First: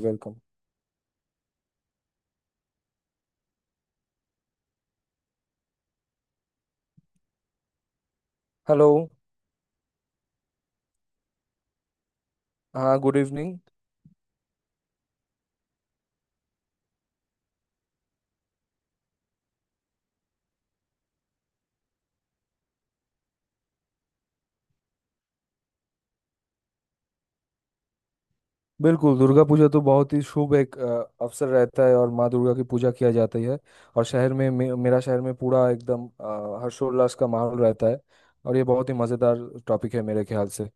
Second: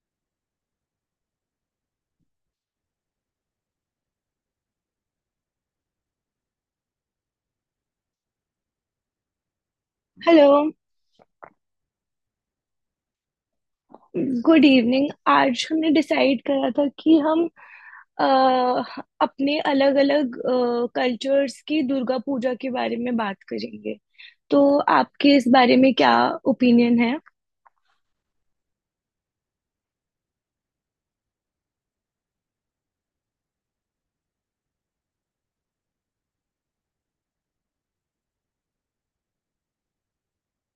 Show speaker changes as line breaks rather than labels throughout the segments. Welcome. Hello.
Hello.
हाँ, good evening.
Good evening. आज हमने डिसाइड करा था कि हम अ, अपने अलग अलग कल्चर्स की दुर्गा पूजा के बारे में बात करेंगे। तो आपके इस बारे में क्या ओपिनियन है?
बिल्कुल दुर्गा पूजा तो बहुत ही शुभ एक अवसर रहता है और माँ दुर्गा की पूजा किया जाती है। और शहर में मेरा शहर में पूरा एकदम हर्षोल्लास का माहौल रहता है। और ये बहुत ही मज़ेदार टॉपिक है मेरे ख्याल से।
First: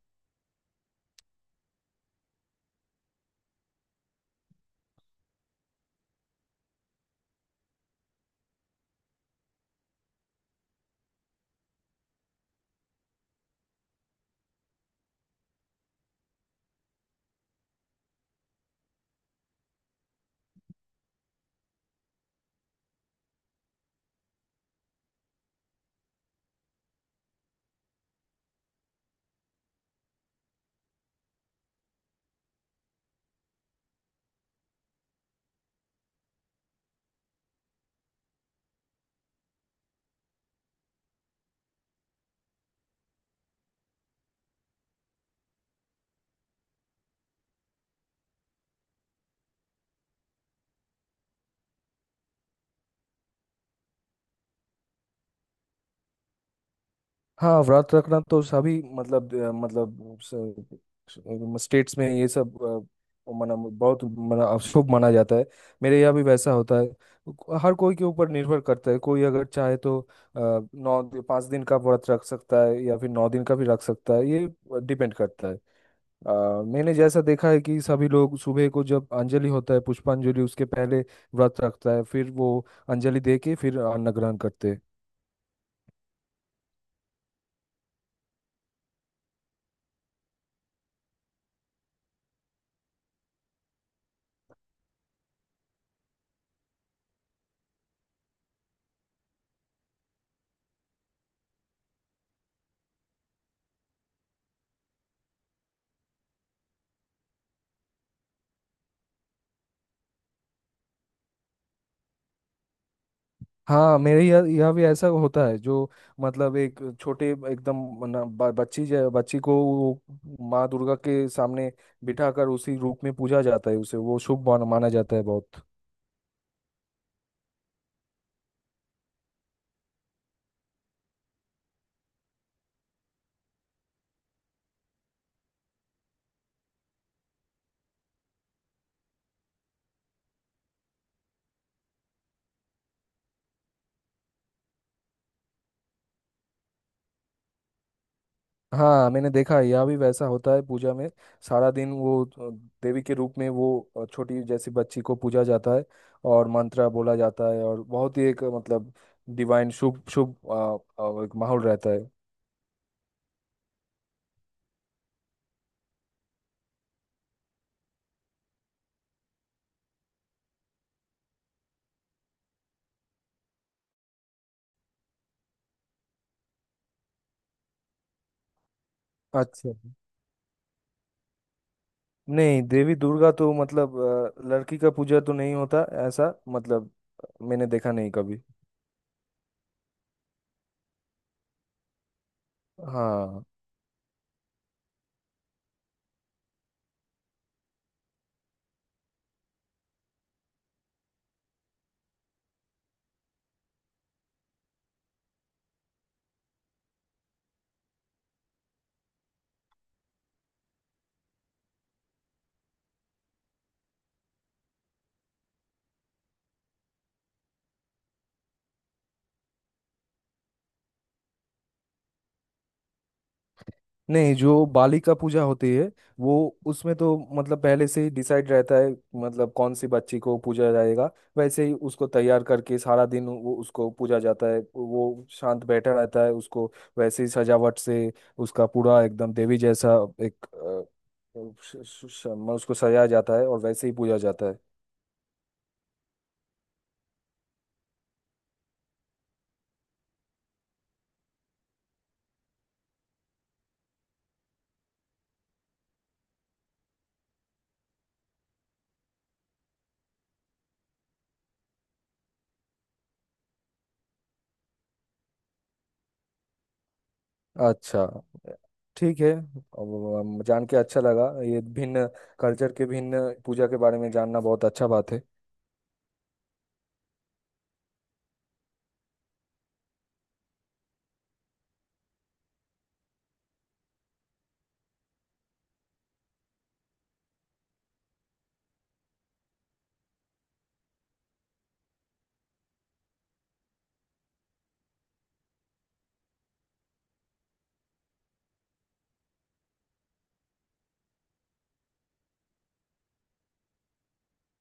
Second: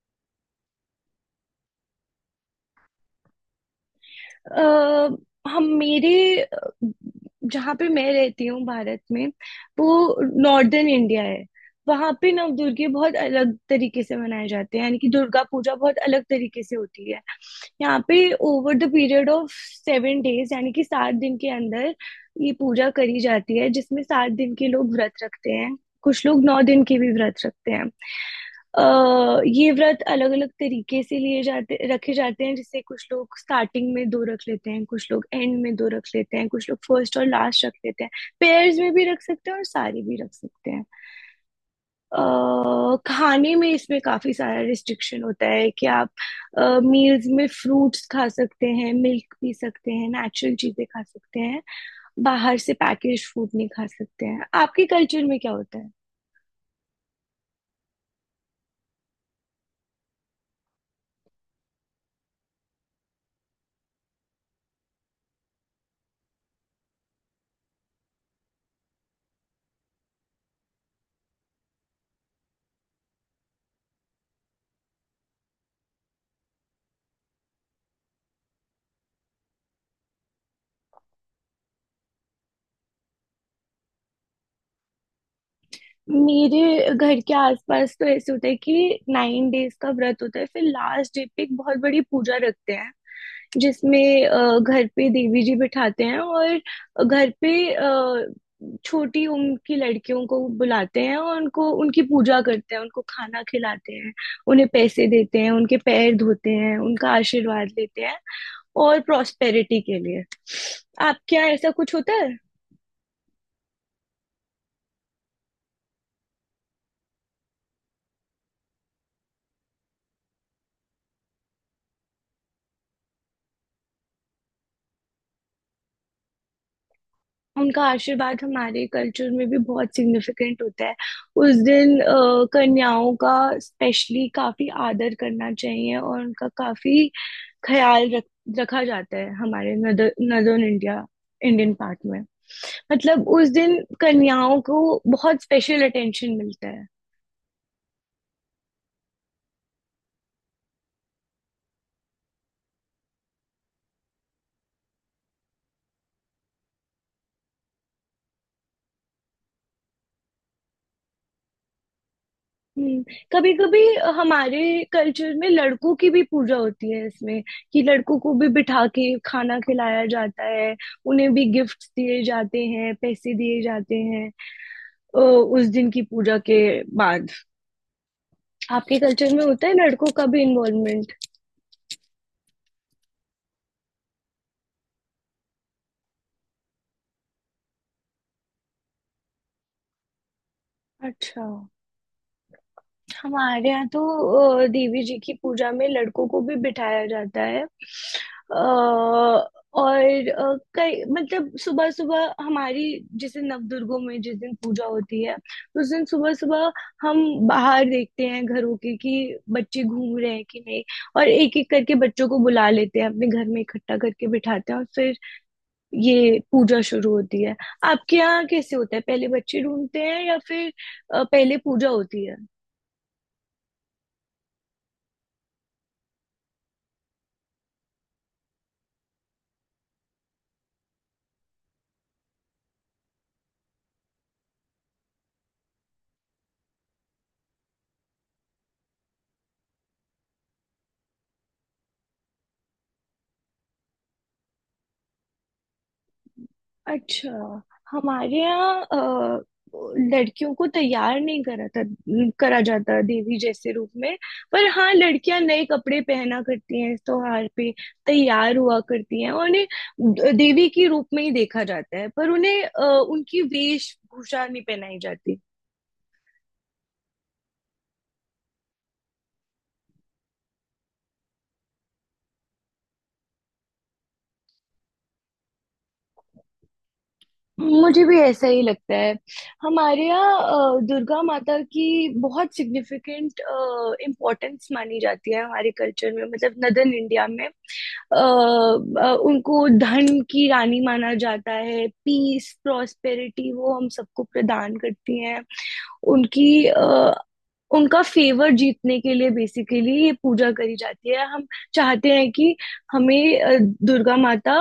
अ, हम मेरे अ, जहाँ पे मैं रहती हूँ भारत में, वो नॉर्दर्न इंडिया है। वहाँ पे नवदुर्गे बहुत अलग तरीके से मनाए जाते हैं, यानी कि दुर्गा पूजा बहुत अलग तरीके से होती है। यहाँ पे over the period of 7 days, यानी कि 7 दिन के अंदर ये पूजा करी जाती है जिसमें 7 दिन के लोग व्रत रखते हैं। कुछ लोग 9 दिन के भी व्रत रखते हैं। अ, ये व्रत अलग अलग तरीके से लिए जाते रखे जाते हैं। जैसे कुछ लोग स्टार्टिंग में दो रख लेते हैं, कुछ लोग एंड में दो रख लेते हैं, कुछ लोग फर्स्ट और लास्ट रख लेते हैं। पेयर्स में भी रख सकते हैं और सारे भी रख सकते हैं। खाने में इसमें काफी सारा रिस्ट्रिक्शन होता है कि आप मील्स में फ्रूट्स खा सकते हैं, मिल्क पी सकते हैं, नेचुरल चीजें खा सकते हैं। बाहर से पैकेज फूड नहीं खा सकते हैं। आपके कल्चर में क्या होता है?
हाँ, व्रत रखना तो सभी मतलब मतलब स्टेट्स में ये सब मना बहुत मना शुभ माना जाता है। मेरे यहाँ भी वैसा होता है। हर कोई के ऊपर निर्भर करता है, कोई अगर चाहे तो नौ पाँच दिन का व्रत रख सकता है या फिर नौ दिन का भी रख सकता है, ये डिपेंड करता है। अ, मैंने जैसा देखा है कि सभी लोग सुबह को जब अंजलि होता है पुष्पांजलि उसके पहले व्रत रखता है, फिर वो अंजलि दे के फिर अन्न ग्रहण करते हैं।
मेरे घर के आसपास तो ऐसे होता है कि 9 डेज का व्रत होता है, फिर लास्ट डे पे एक बहुत बड़ी पूजा रखते हैं जिसमें घर पे देवी जी बिठाते हैं और घर पे छोटी उम्र की लड़कियों को बुलाते हैं और उनको उनकी पूजा करते हैं, उनको खाना खिलाते हैं, उन्हें पैसे देते हैं, उनके पैर धोते हैं, उनका आशीर्वाद लेते हैं और प्रॉस्पेरिटी के लिए। आपके यहाँ ऐसा कुछ होता है?
हाँ, मेरे यहाँ यहाँ भी ऐसा होता है। जो मतलब एक छोटे एकदम बच्ची बच्ची को वो माँ दुर्गा के सामने बिठाकर उसी रूप में पूजा जाता है, उसे वो शुभ माना जाता है बहुत।
उनका आशीर्वाद हमारे कल्चर में भी बहुत सिग्निफिकेंट होता है। उस दिन कन्याओं का स्पेशली काफी आदर करना चाहिए और उनका काफी ख्याल रख रखा जाता है हमारे नदर्न इंडिया इंडियन पार्ट में। मतलब उस दिन कन्याओं को बहुत स्पेशल अटेंशन मिलता है।
हाँ, मैंने देखा है यहाँ भी वैसा होता है। पूजा में सारा दिन वो देवी के रूप में वो छोटी जैसी बच्ची को पूजा जाता है और मंत्र बोला जाता है। और बहुत ही एक मतलब डिवाइन शुभ शुभ एक माहौल रहता है।
हम्म। कभी कभी हमारे कल्चर में लड़कों की भी पूजा होती है इसमें, कि लड़कों को भी बिठा के खाना खिलाया जाता है, उन्हें भी गिफ्ट्स दिए जाते हैं, पैसे दिए जाते हैं उस दिन की पूजा के बाद। आपके कल्चर में होता
अच्छा।
है लड़कों का भी इन्वॉल्वमेंट?
नहीं, देवी दुर्गा तो मतलब लड़की का पूजा तो नहीं होता ऐसा, मतलब मैंने देखा नहीं कभी।
अच्छा।
हाँ।
हमारे यहाँ तो देवी जी की पूजा में लड़कों को भी बिठाया जाता है। और कई मतलब सुबह सुबह हमारी, जैसे नवदुर्गों में जिस दिन पूजा होती है तो उस दिन सुबह सुबह हम बाहर देखते हैं घरों के कि बच्चे घूम रहे हैं कि नहीं। और एक एक करके बच्चों को बुला लेते हैं, अपने घर में इकट्ठा करके बिठाते हैं और फिर ये पूजा शुरू होती है। आपके यहाँ कैसे होता है, पहले बच्चे ढूंढते हैं या फिर पहले पूजा होती है?
नहीं, जो बालिका पूजा होती है, वो उसमें तो मतलब पहले से ही डिसाइड रहता है, मतलब कौन सी बच्ची को पूजा जाएगा। वैसे ही उसको तैयार करके सारा दिन वो उसको पूजा जाता है, वो शांत बैठा रहता है, उसको वैसे ही सजावट से उसका पूरा एकदम देवी जैसा एक उसको सजाया जाता है और वैसे ही पूजा जाता है।
अच्छा। हमारे यहाँ लड़कियों को तैयार नहीं करा जाता देवी जैसे रूप में। पर हाँ लड़कियां नए कपड़े पहना करती हैं इस त्योहार पे, तैयार हुआ करती हैं और उन्हें देवी के रूप में ही देखा जाता है, पर उन्हें उनकी वेशभूषा नहीं पहनाई जाती।
अच्छा, ठीक है। अब हम जान के अच्छा लगा, ये भिन्न कल्चर के भिन्न पूजा के बारे में जानना बहुत अच्छा बात है।
मुझे भी ऐसा ही लगता है। हमारे यहाँ दुर्गा माता की बहुत सिग्निफिकेंट इम्पोर्टेंस मानी जाती है हमारे कल्चर में, मतलब नदर्न इंडिया में। उनको धन की रानी माना जाता है। पीस प्रॉस्पेरिटी वो हम सबको प्रदान करती हैं। उनकी उनका फेवर जीतने के लिए बेसिकली ये पूजा करी जाती है। हम चाहते हैं कि हमें दुर्गा माता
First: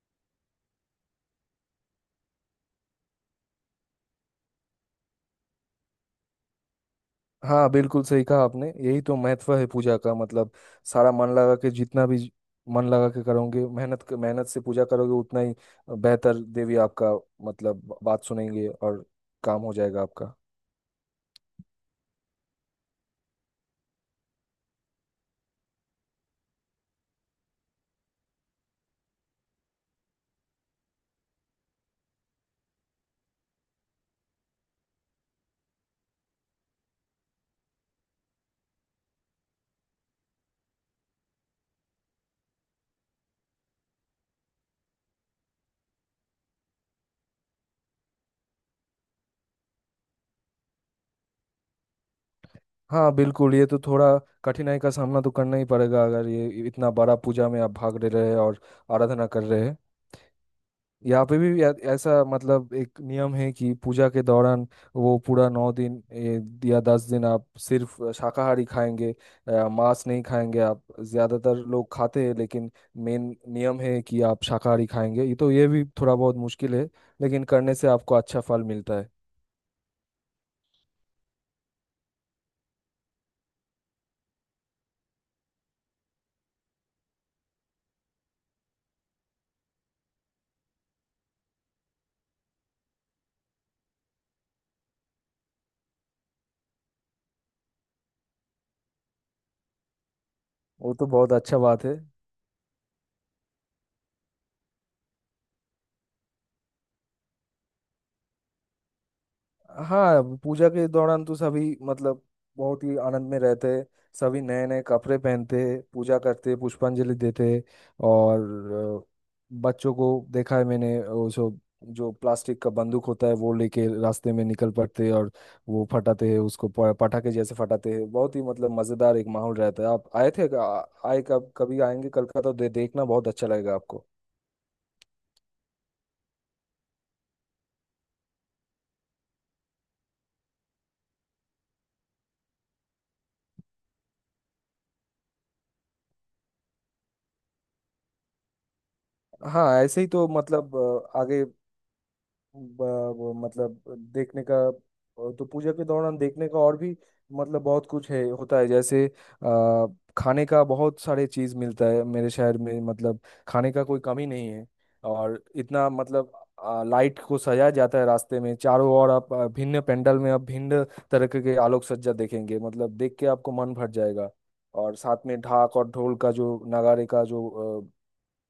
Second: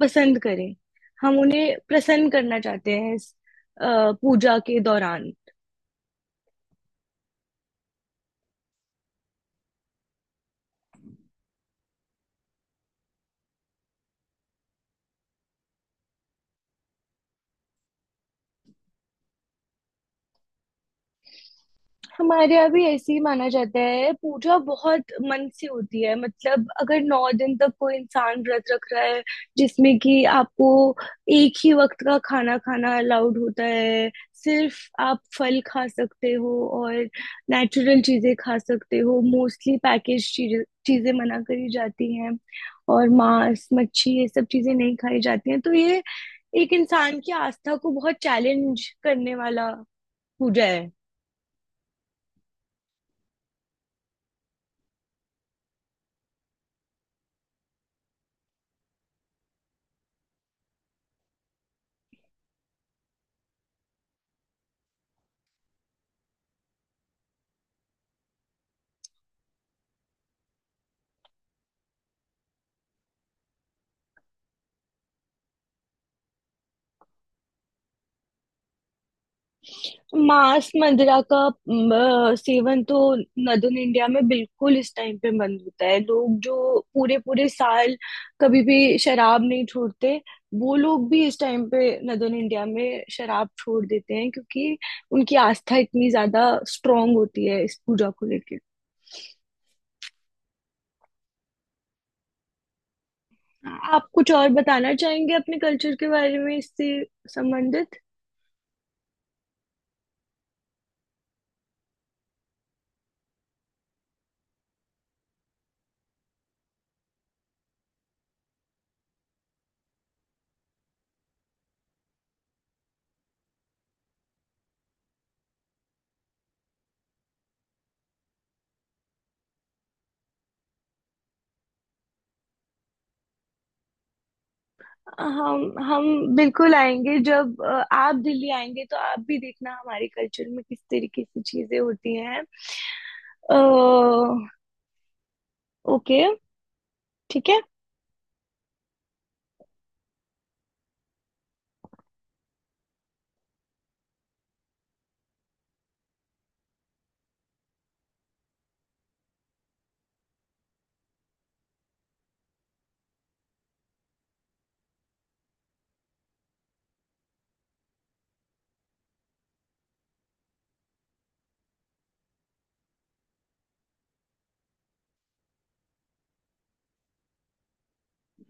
पसंद करें। हम उन्हें प्रसन्न करना चाहते हैं इस अ, पूजा के दौरान।
हाँ, बिल्कुल सही कहा आपने, यही तो महत्व है पूजा का। मतलब सारा मन लगा के, जितना भी मन लगा के करोगे, मेहनत मेहनत से पूजा करोगे उतना ही बेहतर देवी आपका मतलब बात सुनेंगे और काम हो जाएगा आपका।
हमारे यहाँ भी ऐसे ही माना जाता है। पूजा बहुत मन से होती है। मतलब अगर 9 दिन तक कोई इंसान व्रत रख रहा है, जिसमें कि आपको एक ही वक्त का खाना खाना अलाउड होता है, सिर्फ आप फल खा सकते हो और नेचुरल चीजें खा सकते हो। मोस्टली पैकेज चीजें चीजें मना करी जाती हैं और मांस मच्छी ये सब चीजें नहीं खाई जाती हैं। तो ये एक इंसान की आस्था को बहुत चैलेंज करने वाला पूजा है।
हाँ, बिल्कुल। ये तो थोड़ा कठिनाई का सामना तो करना ही पड़ेगा अगर ये इतना बड़ा पूजा में आप भाग ले रहे हैं और आराधना कर रहे हैं। यहाँ पे भी ऐसा मतलब एक नियम है कि पूजा के दौरान वो पूरा नौ दिन या दस दिन आप सिर्फ शाकाहारी खाएंगे, मांस नहीं खाएंगे आप। ज्यादातर लोग खाते हैं, लेकिन मेन नियम है कि आप शाकाहारी खाएंगे। ये तो ये भी थोड़ा बहुत मुश्किल है, लेकिन करने से आपको अच्छा फल मिलता है।
मांस मंदिरा का म, सेवन तो नदन इंडिया में बिल्कुल इस टाइम पे बंद होता है। लोग जो पूरे पूरे साल कभी भी शराब नहीं छोड़ते, वो लोग भी इस टाइम पे नदन इंडिया में शराब छोड़ देते हैं, क्योंकि उनकी आस्था इतनी ज्यादा स्ट्रांग होती है इस पूजा को लेके।
वो तो बहुत अच्छा बात है।
आप कुछ और बताना चाहेंगे अपने कल्चर के बारे में इससे संबंधित?
हाँ, पूजा के दौरान तो सभी मतलब बहुत ही आनंद में रहते हैं। सभी नए नए कपड़े पहनते हैं, पूजा करते हैं, पुष्पांजलि देते हैं। और अ, बच्चों को देखा है मैंने, वो जो जो प्लास्टिक का बंदूक होता है वो लेके रास्ते में निकल पड़ते हैं और वो फटाते हैं उसको पटाखे जैसे फटाते हैं। बहुत ही मतलब मजेदार एक माहौल रहता है। आप आए थे आए, कब कभी आएंगे कलकत्ता तो देखना बहुत अच्छा लगेगा आपको।
हम बिल्कुल आएंगे। जब आप दिल्ली आएंगे तो आप भी देखना हमारे कल्चर में किस तरीके की चीजें होती हैं। अ, ओके, ठीक है।
हाँ, ऐसे ही तो मतलब आगे वो मतलब देखने का, तो पूजा के दौरान देखने का और भी मतलब बहुत कुछ है होता है। जैसे आ, खाने का बहुत सारे चीज मिलता है मेरे शहर में, मतलब खाने का कोई कमी नहीं है। और इतना मतलब लाइट को सजाया जाता है रास्ते में चारों ओर। आप भिन्न पंडाल में आप भिन्न तरह के आलोक सज्जा देखेंगे, मतलब देख के आपको मन भर जाएगा। और साथ में ढाक और ढोल का, जो नगाड़े का जो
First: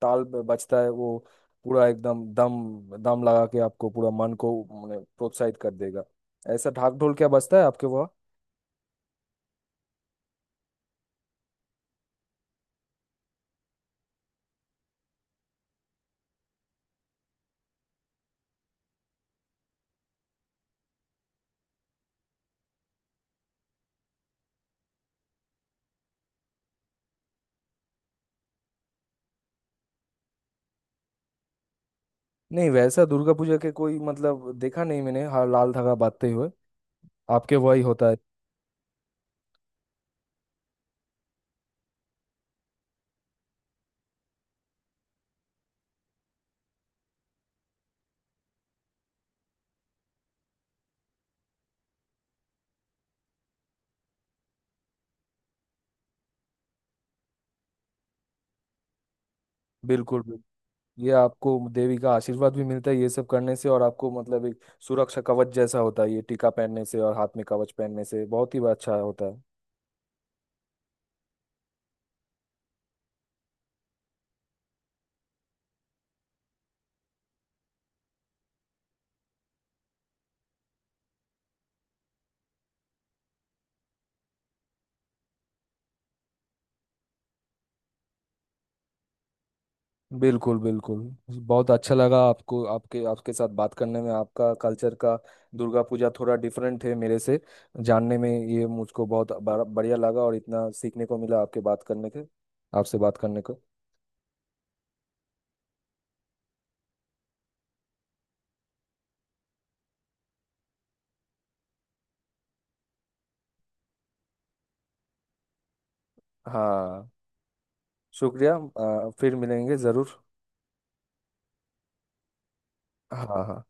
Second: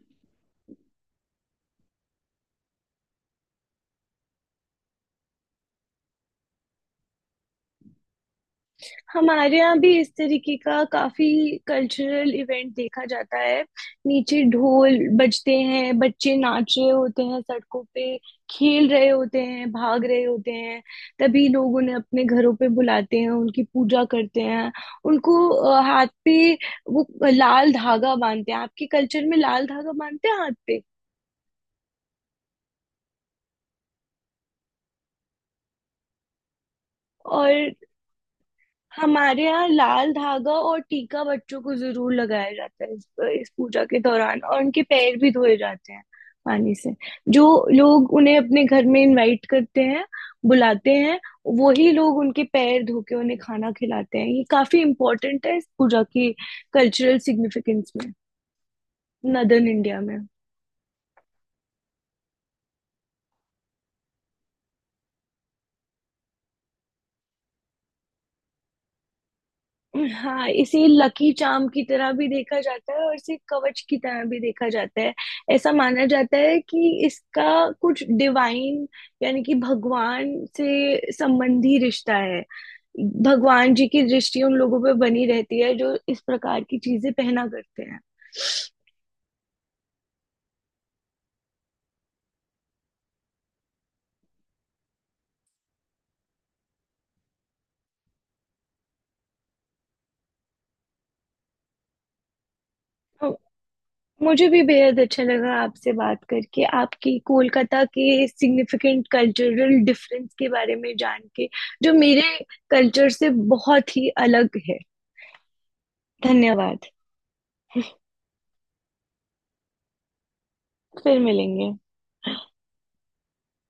ताल बजता है, वो पूरा एकदम दम दम लगा के आपको पूरा मन को माने प्रोत्साहित कर देगा। ऐसा ढाक ढोल क्या बजता है आपके वहाँ?
हमारे यहाँ भी इस तरीके का काफी कल्चरल इवेंट देखा जाता है। नीचे ढोल बजते हैं, बच्चे नाच रहे होते हैं सड़कों पे, खेल रहे होते हैं, भाग रहे होते हैं। तभी लोग उन्हें अपने घरों पे बुलाते हैं, उनकी पूजा करते हैं, उनको हाथ पे वो लाल धागा बांधते हैं। आपके कल्चर में लाल धागा बांधते हैं हाथ पे?
नहीं, वैसा दुर्गा पूजा के कोई मतलब देखा नहीं मैंने। हाँ, लाल धागा बांधते हुए आपके
और
वहाँ ही होता है।
हमारे यहाँ लाल धागा और टीका बच्चों को जरूर लगाया जाता है इस पूजा के दौरान। और उनके पैर भी धोए जाते हैं पानी से। जो लोग उन्हें अपने घर में इनवाइट करते हैं, बुलाते हैं, वही लोग उनके पैर धो के उन्हें खाना खिलाते हैं। ये काफी इम्पोर्टेंट है इस पूजा की कल्चरल सिग्निफिकेंस में नदर्न इंडिया में।
बिल्कुल बिल्कुल। ये आपको देवी का आशीर्वाद भी मिलता है ये सब करने से, और आपको मतलब एक सुरक्षा कवच जैसा होता है ये टीका पहनने से और हाथ में कवच पहनने से, बहुत ही अच्छा होता है।
हाँ इसे लकी चार्म की तरह भी देखा जाता है और इसे कवच की तरह भी देखा जाता है। ऐसा माना जाता है कि इसका कुछ डिवाइन, यानी कि भगवान से संबंधी रिश्ता है। भगवान जी की दृष्टि उन लोगों पे बनी रहती है जो इस प्रकार की चीजें पहना करते हैं।
बिल्कुल बिल्कुल। बहुत अच्छा लगा आपको, आपके आपके साथ बात करने में। आपका कल्चर का दुर्गा पूजा थोड़ा डिफरेंट है मेरे से, जानने में ये मुझको बहुत बढ़िया लगा और इतना सीखने को मिला आपके बात करने के, आपसे बात
तो
करने को।
मुझे भी बेहद अच्छा लगा आपसे बात करके, आपकी कोलकाता के सिग्निफिकेंट कल्चरल डिफरेंस के बारे में जान के, जो मेरे कल्चर से बहुत ही अलग है। धन्यवाद।
हाँ, शुक्रिया। फिर मिलेंगे ज़रूर।
फिर मिलेंगे।
हाँ हाँ।